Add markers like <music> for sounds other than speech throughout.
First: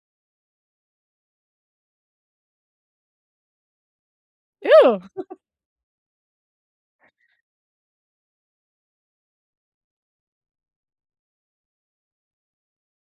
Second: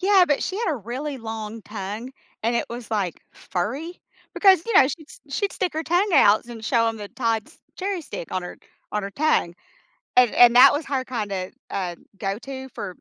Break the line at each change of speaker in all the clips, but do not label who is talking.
Yeah, but she had a really long tongue and it was, like, furry because, you know,
Ew.
she'd st
<chuckles>
she'd stick her tongue outs and show 'em the Todd's cherry stick on her on her tongue. And and that was her kind of, uh, go to for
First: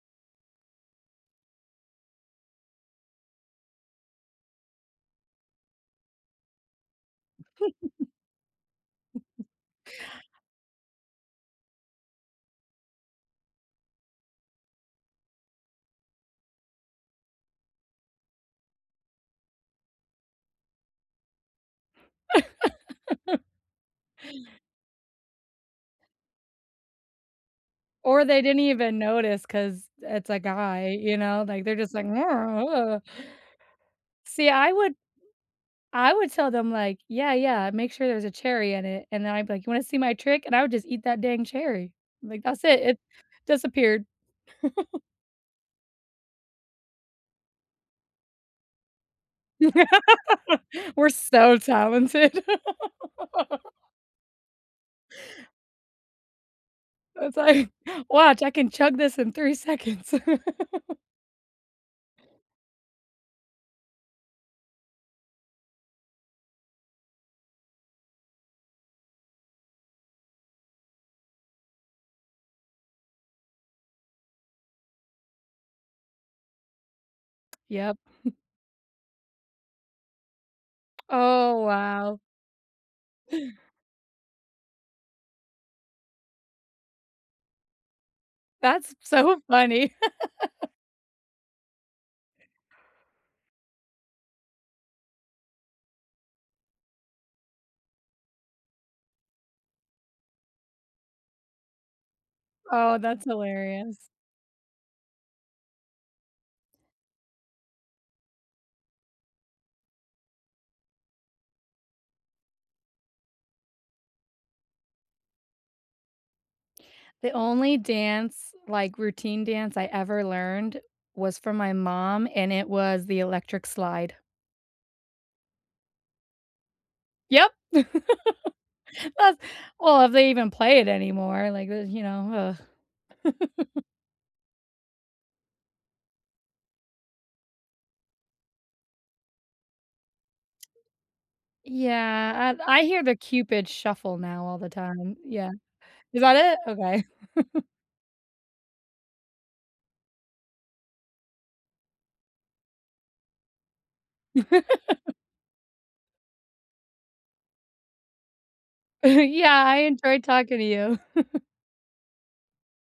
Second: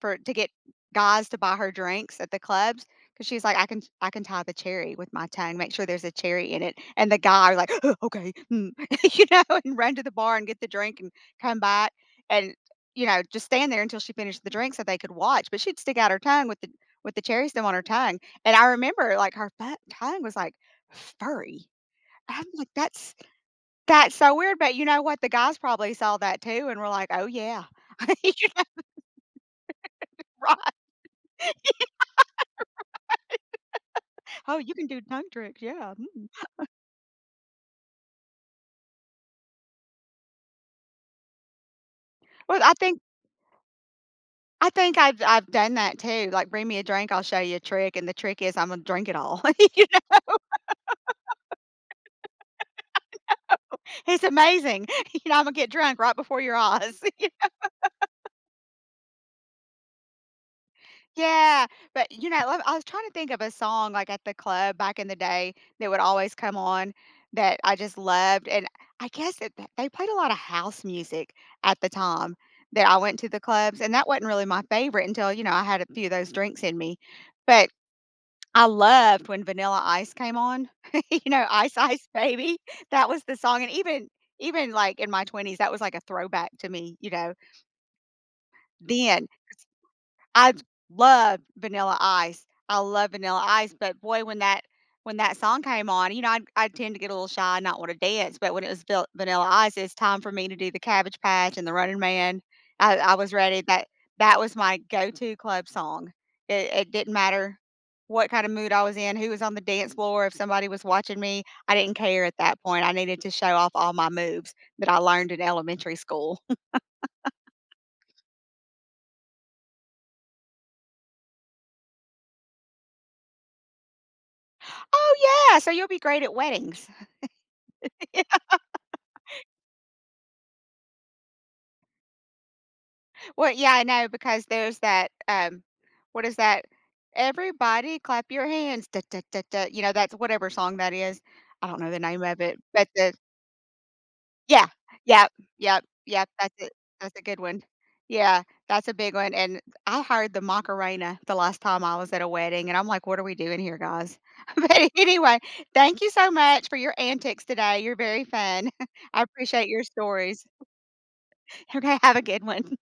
for to get guys to buy her drinks at the clubs 'cause she's like, "I can ch I can tie the cherry with my tongue, make sure there's a cherry in it," and the guy w like, "Huh,
<chuckles>
okay, mm," you know,
<chuckles>
and run to the bar, and get the drink and come back and, you know, just stand there until she finished the drink so they could watch, but she'd stick out her tongue with the with the cherry stem on her tongue, and I remember, like, her fu tongue was, like, furry. I'm like "That's
<laughs>
that's so weird," but you know what, the guys probably saw that too and were like, "Oh yeah,"
Or
you
they
know?
didn't even notice, 'cause it's a
<laughs> Right. Y Right.
guy, you know, like, they're just like, <groans> "Ugh."
<laughs>
See,
"Oh,
I
you can
would
do tongue tricks, yeah,
I
mm."
would tell
<chuckles>
them, like, "Yeah, yeah, make sure there's a cherry in it," and then I'd be like, "You wanna see my trick," and I would just eat that dang cherry, like,
Well,
"That's
I
it, it
think
disappeared."
I think
<chuckles>
I've I've done that too, like, "Bring me a drink, I'll show you a trick," and the trick is Imma drink it all, you know?
<chuckles> We're so talented. <chuckles>
<laughs> I know, it's amazing, <chuckles> you know, Imma to get drunk right before your eyes. Yeah.
It's like,
<laughs>
"Watch, I can chug this in 3 seconds." <chuckles>
Yeah, but you know I I was trying to think of a song, like, at the club back in the day that would always come on that I just loved and I guess that that they played a lot of house music at the time that I went to the clubs and that wasn't really my favorite until, you know, I had a few of those drinks in me, but,
Yep. <chuckles>
I loved when Vanilla Ice came on, <chuckles> you know,
Oh,
Ice Ice
wow.
Baby? That was the song, and even even, like, in my 20s, that was like a throwback to me, you know.
That's
Then, 'cause
so funny.
I j
<chuckles>
love Vanilla Ice, I love Vanilla Ice, but boy, when that when that song came on, you know, I I tend to get a little shy and not want to dance, but when it was Vil Vanilla Ice, it's time for me to do the Cabbage Patch and the Running Man. I
Oh,
I
that's
was ready, that
hilarious.
that was my go-to club song. It it didn't matter what kind of mood I was in, who was on the dance floor, if somebody was watching me, I didn't care at that point, I needed to show off all my moves that I learned in elementary school.
The only
<chuckles>
dance, like, routine dance I ever learned was from my mom, and it was the electric slide.
Oh yeah, so you'll be great at weddings.
Yep.
Yeah.
<chuckles>
<chuckles>
That's well, if they even play it anymore, like, th you know, ugh.
Well, yeah, I
<chuckles>
know because there's that, um, what is that? "Everybody clap your hands, da da da da," you know, that's whatever song that is, I don't know the name of
Yeah,
it,
I I
but
hear
the
the Cupid shuffle now all
Yeah,
the time,
yep,
yeah.
yep,
Is
yep, that's
that it?
it,
Okay.
that's a good one.
<chuckles>
Yeah, that's a big one, and I hired the Macarena the last time I was at a wedding, and I'm like, "What are we doing here, guys," but
<chuckles>
anyway, thank you so much for your antics today, you're very fun. <chuckles> I
<chuckles> Yeah,
appreciate
I
your
enjoyed
stories.
talking to you. <chuckles>
Okay, have a good one.